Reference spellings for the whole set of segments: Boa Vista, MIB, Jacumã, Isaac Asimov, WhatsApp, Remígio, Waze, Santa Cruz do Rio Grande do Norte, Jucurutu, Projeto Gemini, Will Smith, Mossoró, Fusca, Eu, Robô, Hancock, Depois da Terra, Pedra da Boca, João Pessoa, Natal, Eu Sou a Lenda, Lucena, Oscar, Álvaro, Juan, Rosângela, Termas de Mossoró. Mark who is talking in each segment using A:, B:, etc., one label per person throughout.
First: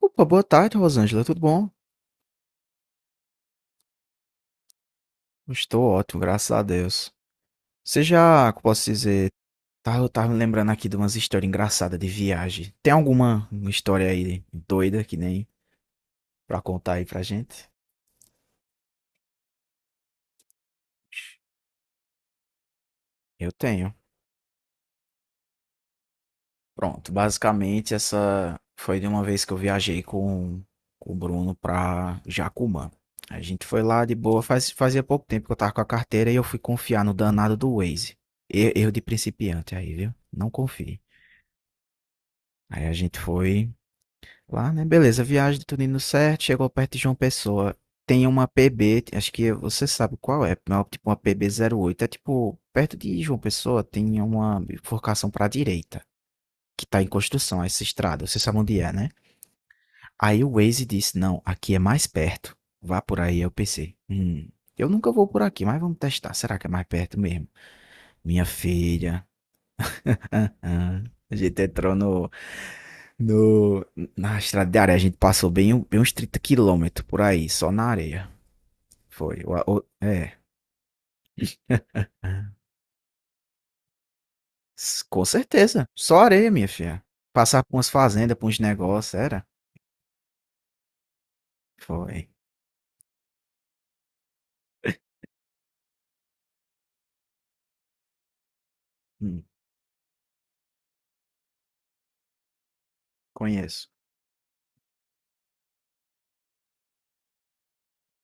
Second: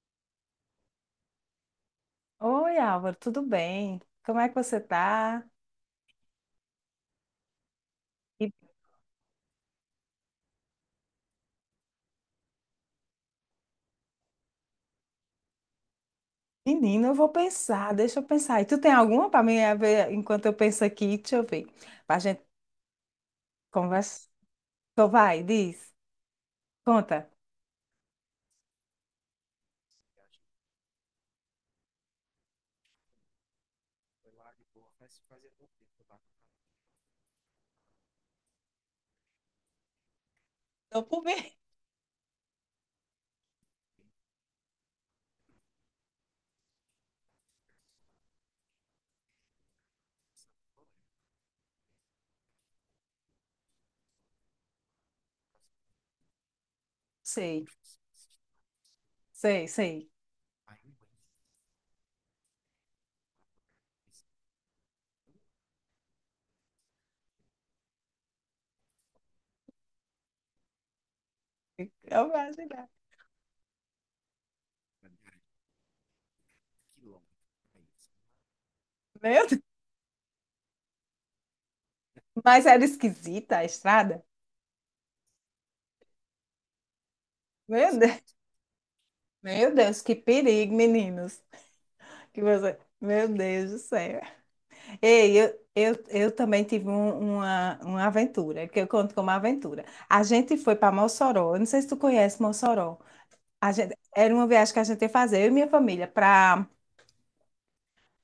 A: Opa, boa tarde, Rosângela. Tudo bom?
B: Oi, Álvaro, tudo bem? Como é que você tá?
A: Estou ótimo, graças a Deus. Você
B: E,
A: já, como posso dizer, tá, eu tava me lembrando aqui de umas histórias engraçadas de viagem. Tem alguma história aí doida que nem pra contar aí
B: menina, eu
A: pra
B: vou
A: gente?
B: pensar, deixa eu pensar. E tu tem alguma para mim a ver enquanto eu penso aqui? Deixa eu ver. Para a gente
A: Eu tenho.
B: conversar. Então vai, diz,
A: Pronto,
B: conta.
A: basicamente essa foi de uma vez que eu viajei com o Bruno pra Jacumã. A gente foi lá de boa, fazia pouco tempo que eu tava com a carteira e eu fui confiar no danado do Waze. Erro de principiante aí, viu? Não confie. Aí a gente foi lá, né? Beleza, viagem tudo indo certo, chegou perto de João Pessoa. Tem uma PB, acho que você sabe qual é, não, é tipo uma PB-8. É tipo, perto de João Pessoa tem uma bifurcação pra direita, que tá em construção,
B: Sei,
A: essa estrada, você sabe onde é, né?
B: sei, sei.
A: Aí o Waze disse, não, aqui é mais perto, vá por aí. Eu pensei, eu nunca vou por aqui, mas vamos testar, será que é mais perto mesmo? Minha filha, ah, a gente entrou
B: Eu
A: no,
B: vou ajudar.
A: No, na estrada de areia. A gente passou bem, bem uns 30 quilômetros por aí, só na areia. Foi.
B: Meu Deus, mas era esquisita a estrada?
A: S- com certeza. Só areia, minha filha. Passar por umas
B: Meu Deus,
A: fazendas, por uns negócios, era?
B: meu Deus, que perigo, meninos.
A: Foi.
B: Meu Deus do céu. Ei, eu também tive uma aventura, que eu conto como
A: Hum,
B: aventura. A gente foi para Mossoró, eu não sei se tu conhece Mossoró.
A: conheço.
B: Era uma viagem que a gente ia fazer, eu e minha família, para.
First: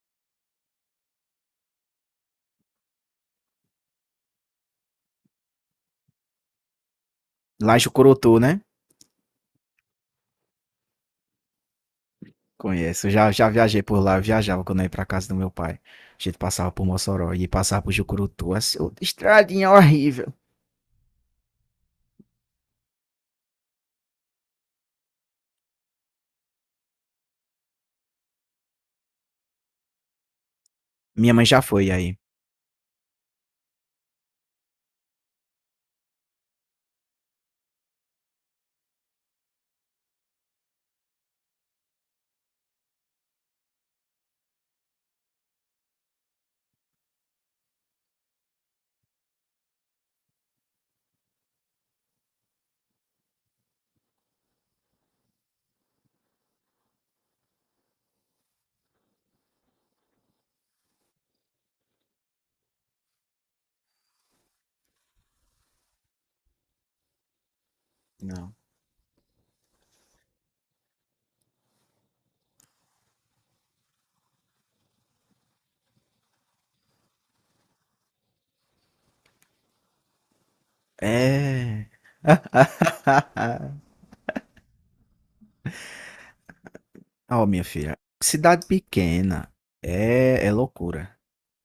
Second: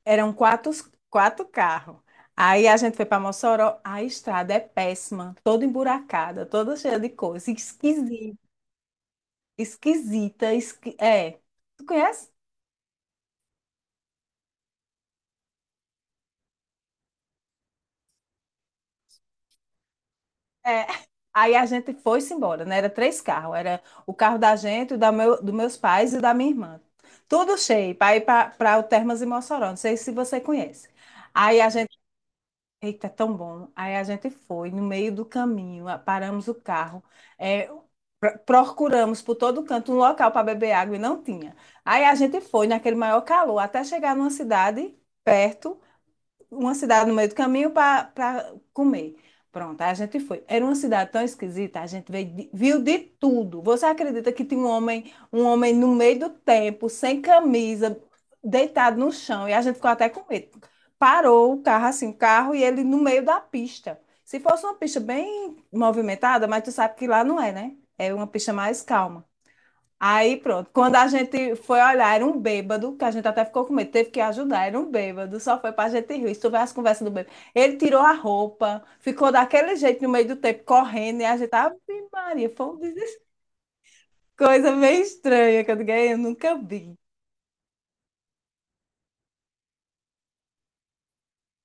B: Eram quatro carros. Aí a gente foi para Mossoró, a estrada é péssima, toda emburacada, toda cheia de coisa,
A: Lá em Jucurutu,
B: esquisita,
A: né?
B: é. Tu conhece?
A: Conheço. Já, já viajei por lá, eu viajava quando eu ia pra casa do meu pai. A gente passava por Mossoró e passava por Jucurutu. Assim, outra estradinha horrível.
B: É. Aí a gente foi-se embora, né? Era três carros. Era o carro da gente, dos meus pais e o da minha irmã. Tudo cheio para ir para o Termas de Mossoró. Não sei se você conhece.
A: Minha mãe já
B: Aí a
A: foi
B: gente.
A: aí.
B: Eita, é tão bom. Aí a gente foi no meio do caminho, paramos o carro, é, procuramos por todo canto um local para beber água e não tinha. Aí a gente foi naquele maior calor até chegar numa cidade perto uma cidade no meio do caminho para comer. Pronto, aí a gente foi. Era uma cidade tão esquisita, a gente viu de tudo. Você acredita que tinha um homem no meio do tempo, sem camisa, deitado no chão, e a gente ficou até com medo. Parou o carro assim, o carro, e ele no meio da pista. Se fosse uma pista bem movimentada, mas tu sabe que lá não é, né? É uma pista
A: Não.
B: mais calma. Aí pronto, quando a gente foi olhar, era um bêbado, que a gente até ficou com medo, teve que ajudar, era um bêbado, só foi pra gente rir. Se tu vê as conversas do bêbado. Ele tirou a roupa, ficou daquele jeito no meio do tempo, correndo, e a gente, Ave
A: É.
B: Maria, foi uma coisa meio estranha, que eu digo, "Ei, eu nunca vi.
A: Ó, minha filha, cidade pequena é, é loucura.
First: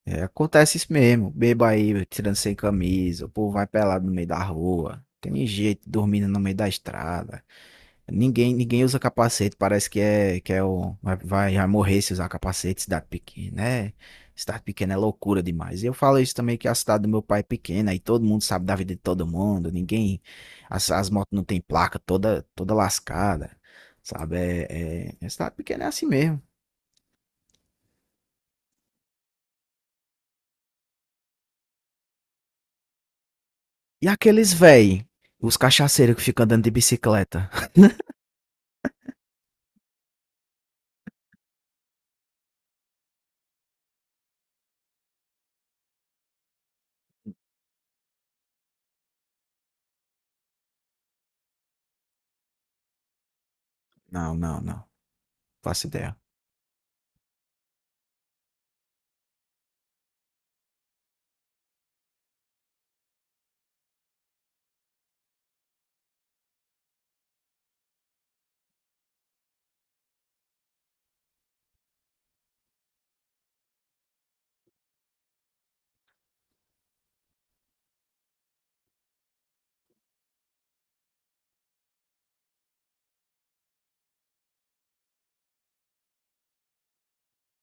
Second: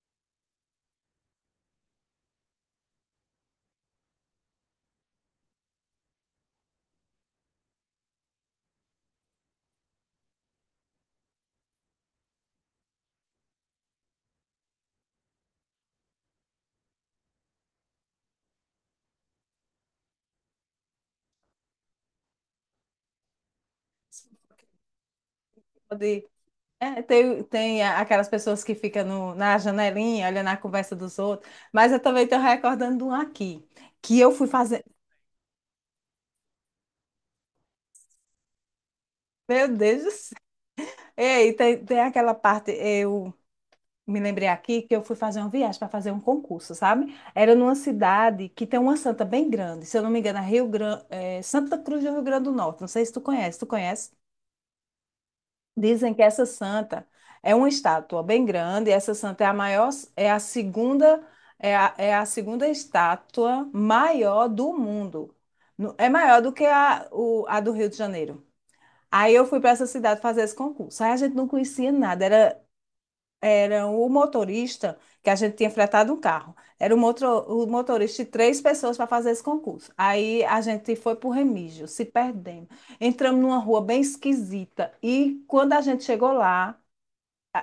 A: É, acontece isso mesmo. Beba aí, tirando sem camisa, o povo vai pelado no meio da rua. Tem gente dormindo no meio da estrada. Ninguém, ninguém usa capacete, parece que é o vai, vai vai morrer se usar capacete, cidade pequena, né? Cidade pequena é loucura demais. E eu falo isso também que a cidade do meu pai é pequena e todo mundo sabe da vida de todo mundo, ninguém, as motos não tem placa, toda toda lascada, sabe? É, é, é cidade pequena é assim
B: Pode-
A: mesmo.
B: É, tem aquelas pessoas que ficam na janelinha, olhando a conversa dos outros, mas eu também estou recordando de um aqui,
A: E
B: que eu fui
A: aqueles
B: fazer,
A: véi, os cachaceiros que ficam andando de bicicleta?
B: meu Deus do céu. Ei, tem aquela parte, eu me lembrei aqui que eu fui fazer uma viagem para fazer um concurso, sabe? Era numa cidade que tem uma santa bem grande, se eu não me engano, é Rio Grande, Santa Cruz do Rio Grande do Norte. Não sei se tu conhece, tu conhece?
A: Não, não, não. Faço
B: Dizem
A: ideia.
B: que essa santa é uma estátua bem grande, essa santa é a maior, é a segunda, é a segunda estátua maior do mundo. É maior do que a do Rio de Janeiro. Aí eu fui para essa cidade fazer esse concurso. Aí a gente não conhecia nada, era o motorista, que a gente tinha fretado um carro. Era o motorista e três pessoas para fazer esse concurso. Aí a gente foi para o Remígio, se perdemos. Entramos numa rua bem esquisita. E quando a gente chegou lá,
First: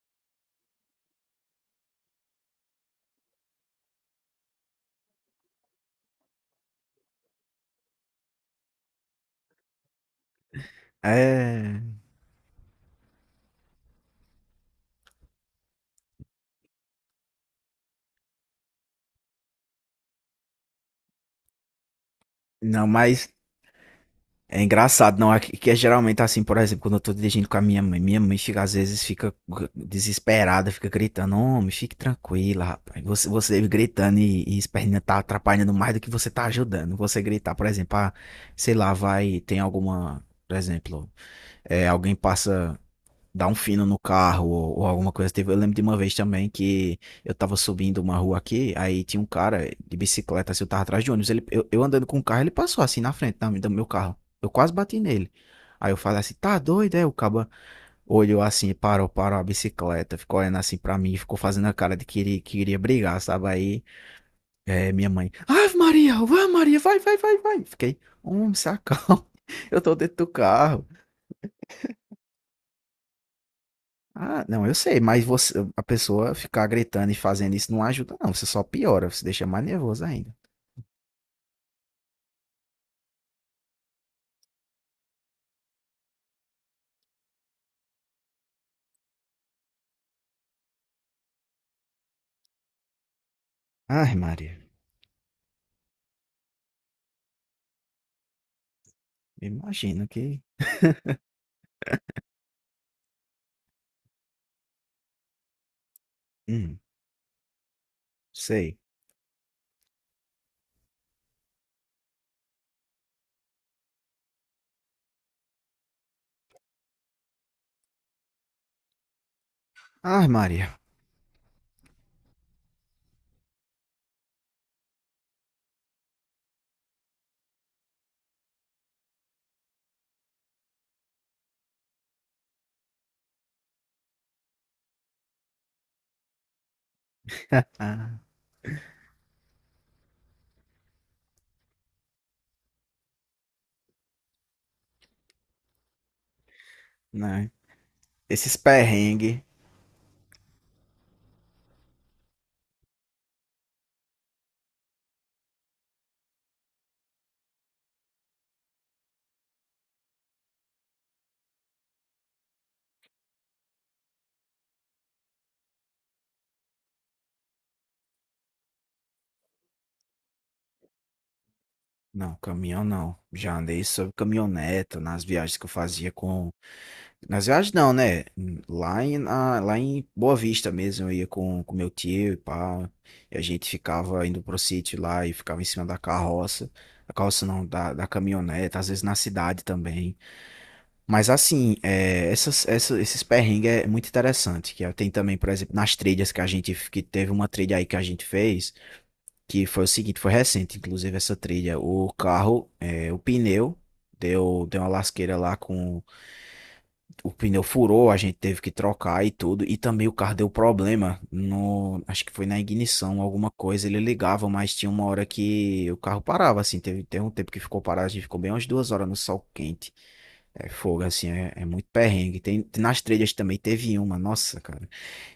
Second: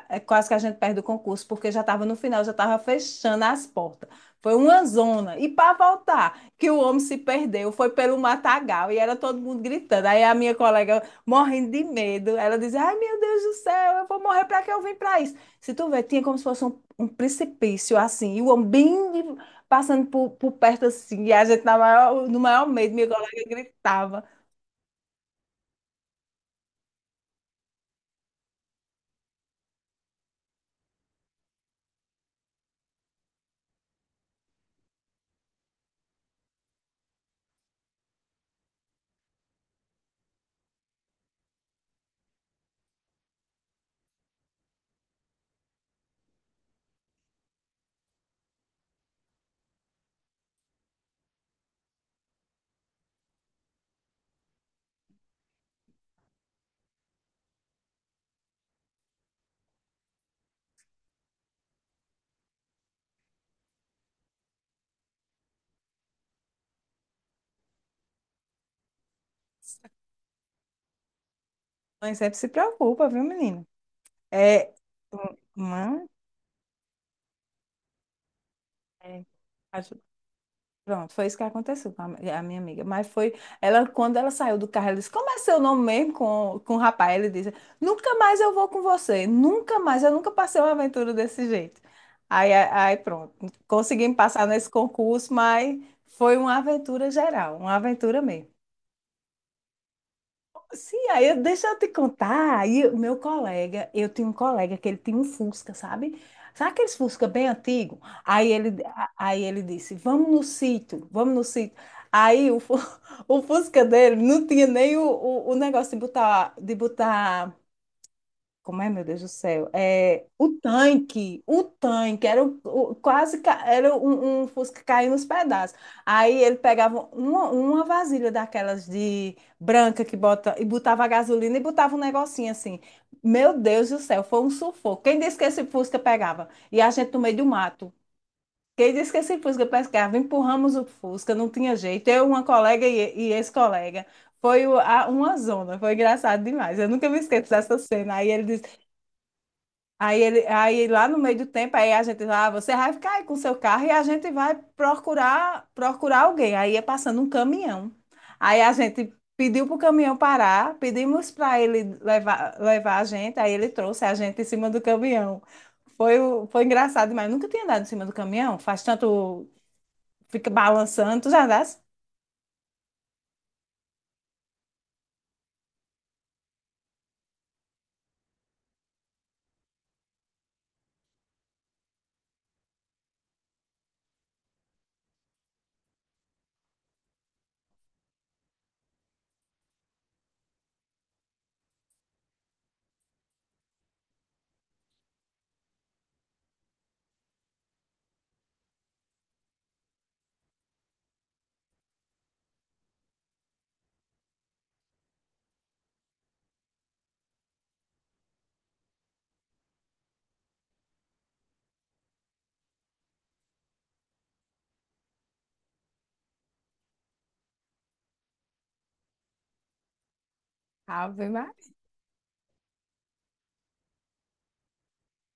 B: é quase que a gente perde o concurso, porque já estava no final, já estava fechando as portas. Foi uma zona. E para voltar, que o homem se perdeu, foi pelo matagal e era todo mundo gritando. Aí a minha colega, morrendo
A: É,
B: de medo, ela dizia: Ai, meu Deus do céu, eu vou morrer para que eu vim para isso? Se tu vê, tinha como se fosse um precipício assim, e o homem passando por perto assim, e a gente na maior, no maior
A: não,
B: medo, minha
A: mas
B: colega gritava.
A: é engraçado. Não, é que é geralmente assim, por exemplo, quando eu tô dirigindo com a minha mãe fica, às vezes fica desesperada, fica gritando, homem, fique tranquila, rapaz, você gritando e esperneando tá atrapalhando mais do que você tá ajudando, você gritar, por exemplo, ah, sei lá, vai, tem alguma, por exemplo, é, alguém passa dar um fino no carro ou alguma coisa. Teve, eu lembro de uma vez também que eu tava subindo uma rua aqui, aí tinha um cara de bicicleta, assim, eu tava atrás de ônibus. Ele, eu andando com o carro, ele passou assim na frente do meu carro. Eu quase bati nele. Aí eu falei assim, tá doido, é? O caba olhou assim, e parou, parou a bicicleta, ficou olhando assim pra mim, ficou fazendo a cara de que iria brigar, sabe? Aí é, minha mãe, Ave Maria, vai, vai, vai, vai. Fiquei, homem, se acalma, eu tô dentro do carro.
B: Mãe sempre se preocupa, viu, menina?
A: Ah, não,
B: É,
A: eu sei, mas você, a
B: mãe,
A: pessoa ficar gritando e fazendo isso não ajuda, não. Você só piora, você
B: é,
A: deixa mais
B: a
A: nervoso ainda.
B: Pronto, foi isso que aconteceu com a minha amiga. Ela, quando ela saiu do carro, ela disse, como é seu nome mesmo com o rapaz? Ele disse, nunca mais eu vou com você, nunca mais, eu nunca passei uma aventura desse jeito. Aí, aí pronto,
A: Ai,
B: conseguimos passar
A: Maria,
B: nesse concurso, mas foi uma aventura geral, uma aventura mesmo.
A: imagino que.
B: Sim, aí deixa eu te contar. Aí o meu colega, eu tinha um colega que ele tinha um Fusca, sabe? Sabe
A: Hum,
B: aqueles Fusca bem antigo? Aí
A: sei.
B: ele, a- aí ele disse: Vamos no sítio, vamos no sítio. Aí o Fusca dele não tinha nem o negócio de botar, como é, meu Deus do céu?
A: Ai,
B: É,
A: Maria,
B: o tanque, era o- quase ca- era um, um Fusca caindo nos pedaços. Aí ele pegava uma vasilha daquelas de branca que bota e botava a gasolina e botava um negocinho assim. Meu Deus do céu, foi um sufoco. Quem disse que esse Fusca pegava? E a gente no meio do mato. Quem disse que esse Fusca pescava? Empurramos o Fusca, não tinha jeito. Eu, uma colega e esse colega. Foi uma zona, foi engraçado demais. Eu nunca me
A: né?
B: esqueço dessa cena. Aí ele
A: Esses perrengues.
B: Aí, ele, aí lá no meio do tempo, aí a gente lá, você vai ficar aí com seu carro e a gente vai procurar alguém. Aí é passando um caminhão. Aí a gente pediu para o caminhão parar, pedimos para ele levar a gente, aí ele trouxe a gente em cima do caminhão. Foi engraçado demais. Nunca tinha andado em cima do caminhão, faz tanto, fica balançando, tu já andasse?
A: Não, caminhão não. Já andei sobre caminhoneta nas viagens que eu fazia com, nas viagens não, né? Lá em, lá em Boa Vista mesmo, eu ia com meu tio e pá. E a gente ficava indo pro sítio lá e ficava em cima da carroça. Da carroça não, da, da caminhonete, às vezes na cidade também. Mas assim, é, essas, esses perrengues é muito interessante. Que é, tem também, por exemplo, nas trilhas que a gente, que teve uma trilha aí que a gente fez, que foi o seguinte, foi recente, inclusive, essa trilha. O carro, é, o pneu, deu uma lasqueira lá com, o pneu furou, a gente teve que trocar e tudo. E também o carro deu problema no, acho que foi na ignição, alguma coisa. Ele ligava, mas tinha uma hora que o carro parava, assim. Teve um tempo que ficou parado, a gente ficou bem umas 2 horas no sol quente. É fogo,
B: Ave
A: assim, é, é
B: Maria.
A: muito perrengue. Tem, nas trilhas também teve uma, nossa, cara.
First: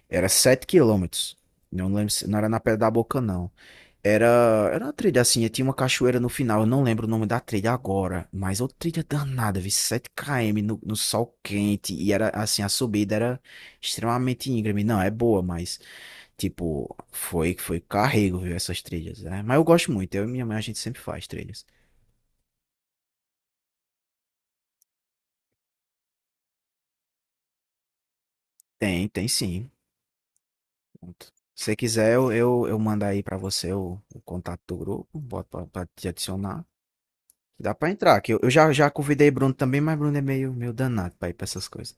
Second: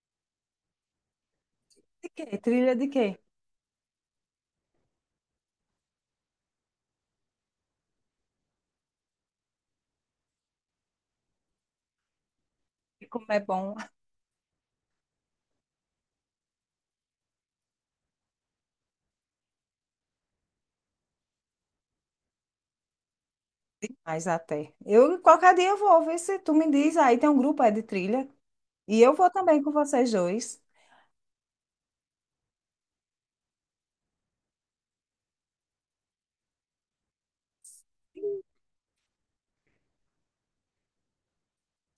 A: Era 7 quilômetros. Não
B: De
A: lembro,
B: quê?
A: não era na
B: Trilha
A: Pedra
B: de
A: da
B: quê?
A: Boca, não. Era uma trilha assim, tinha uma cachoeira no final, eu não lembro o nome da trilha agora, mas outra trilha danada, vi 7 km no, no sol quente, e era assim, a
B: E
A: subida
B: como é
A: era
B: bom,
A: extremamente íngreme. Não, é boa, mas tipo, foi foi carrego, viu, essas trilhas, né? Mas eu gosto muito, eu e minha mãe a gente sempre faz trilhas.
B: mas até. Eu qualquer dia eu vou ver se tu me diz. Aí tem um grupo aí de trilha. E
A: Tem,
B: eu
A: tem
B: vou também
A: sim.
B: com vocês dois.
A: Pronto. Se você quiser, eu mando aí pra você o contato do grupo, boto pra, pra te adicionar. Dá pra entrar, que eu já, já convidei Bruno também, mas Bruno é meio, meio danado pra ir pra essas coisas.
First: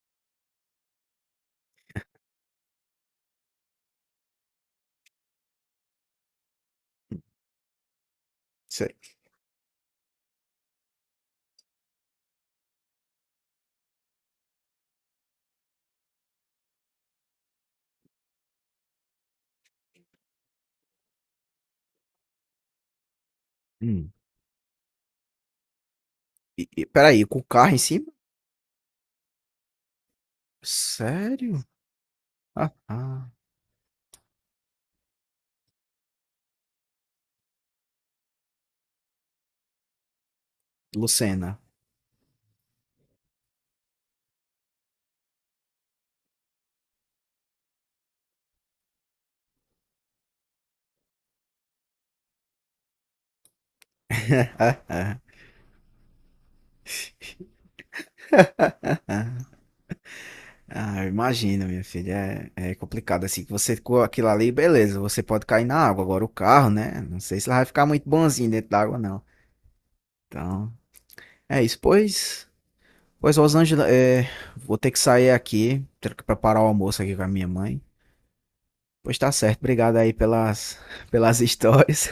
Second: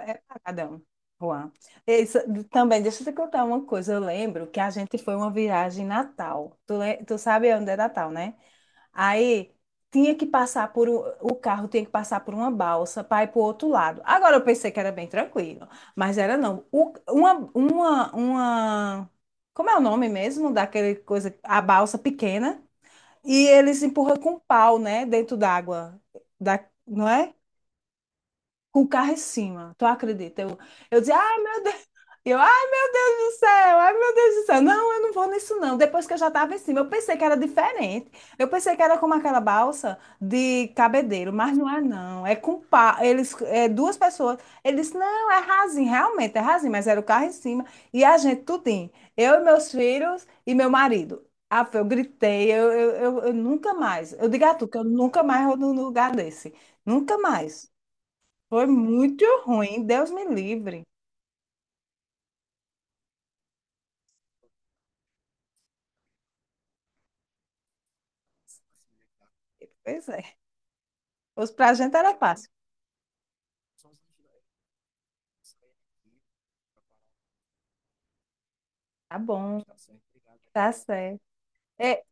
B: É paradão, Juan. Isso, também, deixa eu te contar uma coisa. Eu lembro que a gente foi uma viagem em Natal. Tu sabe onde é Natal, né? Aí tinha que passar por um- o carro tinha que passar por uma balsa para ir para o outro lado. Agora eu pensei que era bem tranquilo, mas era não. Uma, como é o nome mesmo daquele coisa, a balsa pequena, e eles
A: Hum.
B: empurram com um pau, né, dentro d'água. Da,
A: E,
B: não
A: peraí,
B: é?
A: com o carro em cima?
B: Com o carro em cima. Tu acredita? Eu dizia, ai
A: Sério?
B: meu Deus, ai
A: Ah, ah.
B: do céu, ai meu Deus do céu. Não, eu não vou nisso não. Depois que eu já estava em cima, eu pensei que era diferente. Eu pensei que era como aquela balsa de cabedeiro, mas
A: Lucena.
B: não é não. É com pá, eles, é duas pessoas. Eles, disse, não, é rasinho, realmente é rasinho, mas era o carro em cima e a gente tudinho. Eu e meus filhos e meu marido. Ah, eu gritei, eu nunca mais. Eu digo a tu que eu nunca mais vou num lugar desse. Nunca mais. Foi muito ruim, Deus me livre.
A: Ah, eu imagino, minha filha. É, é complicado assim. Que você com aquilo ali, beleza, você pode cair na água. Agora o carro, né? Não sei se ela vai ficar muito bonzinho dentro da água, não.
B: Pois é.
A: Então,
B: Os
A: é
B: pra
A: isso.
B: gente era
A: Pois,
B: fácil.
A: pois Rosângela, é, vou ter que sair aqui. Tenho que preparar o almoço aqui com a minha mãe. Pois
B: Tá
A: tá certo.
B: bom,
A: Obrigado aí
B: tá
A: pelas,
B: certo.
A: pelas
B: É,
A: histórias.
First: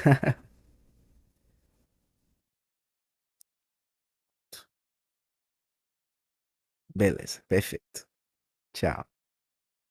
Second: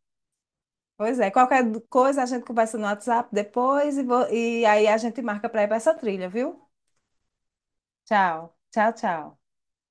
B: pois é, qualquer coisa a gente conversa no WhatsApp depois e aí a gente marca para ir para essa trilha, viu?
A: Beleza, perfeito.
B: Tchau, tchau,
A: Tchau.
B: tchau.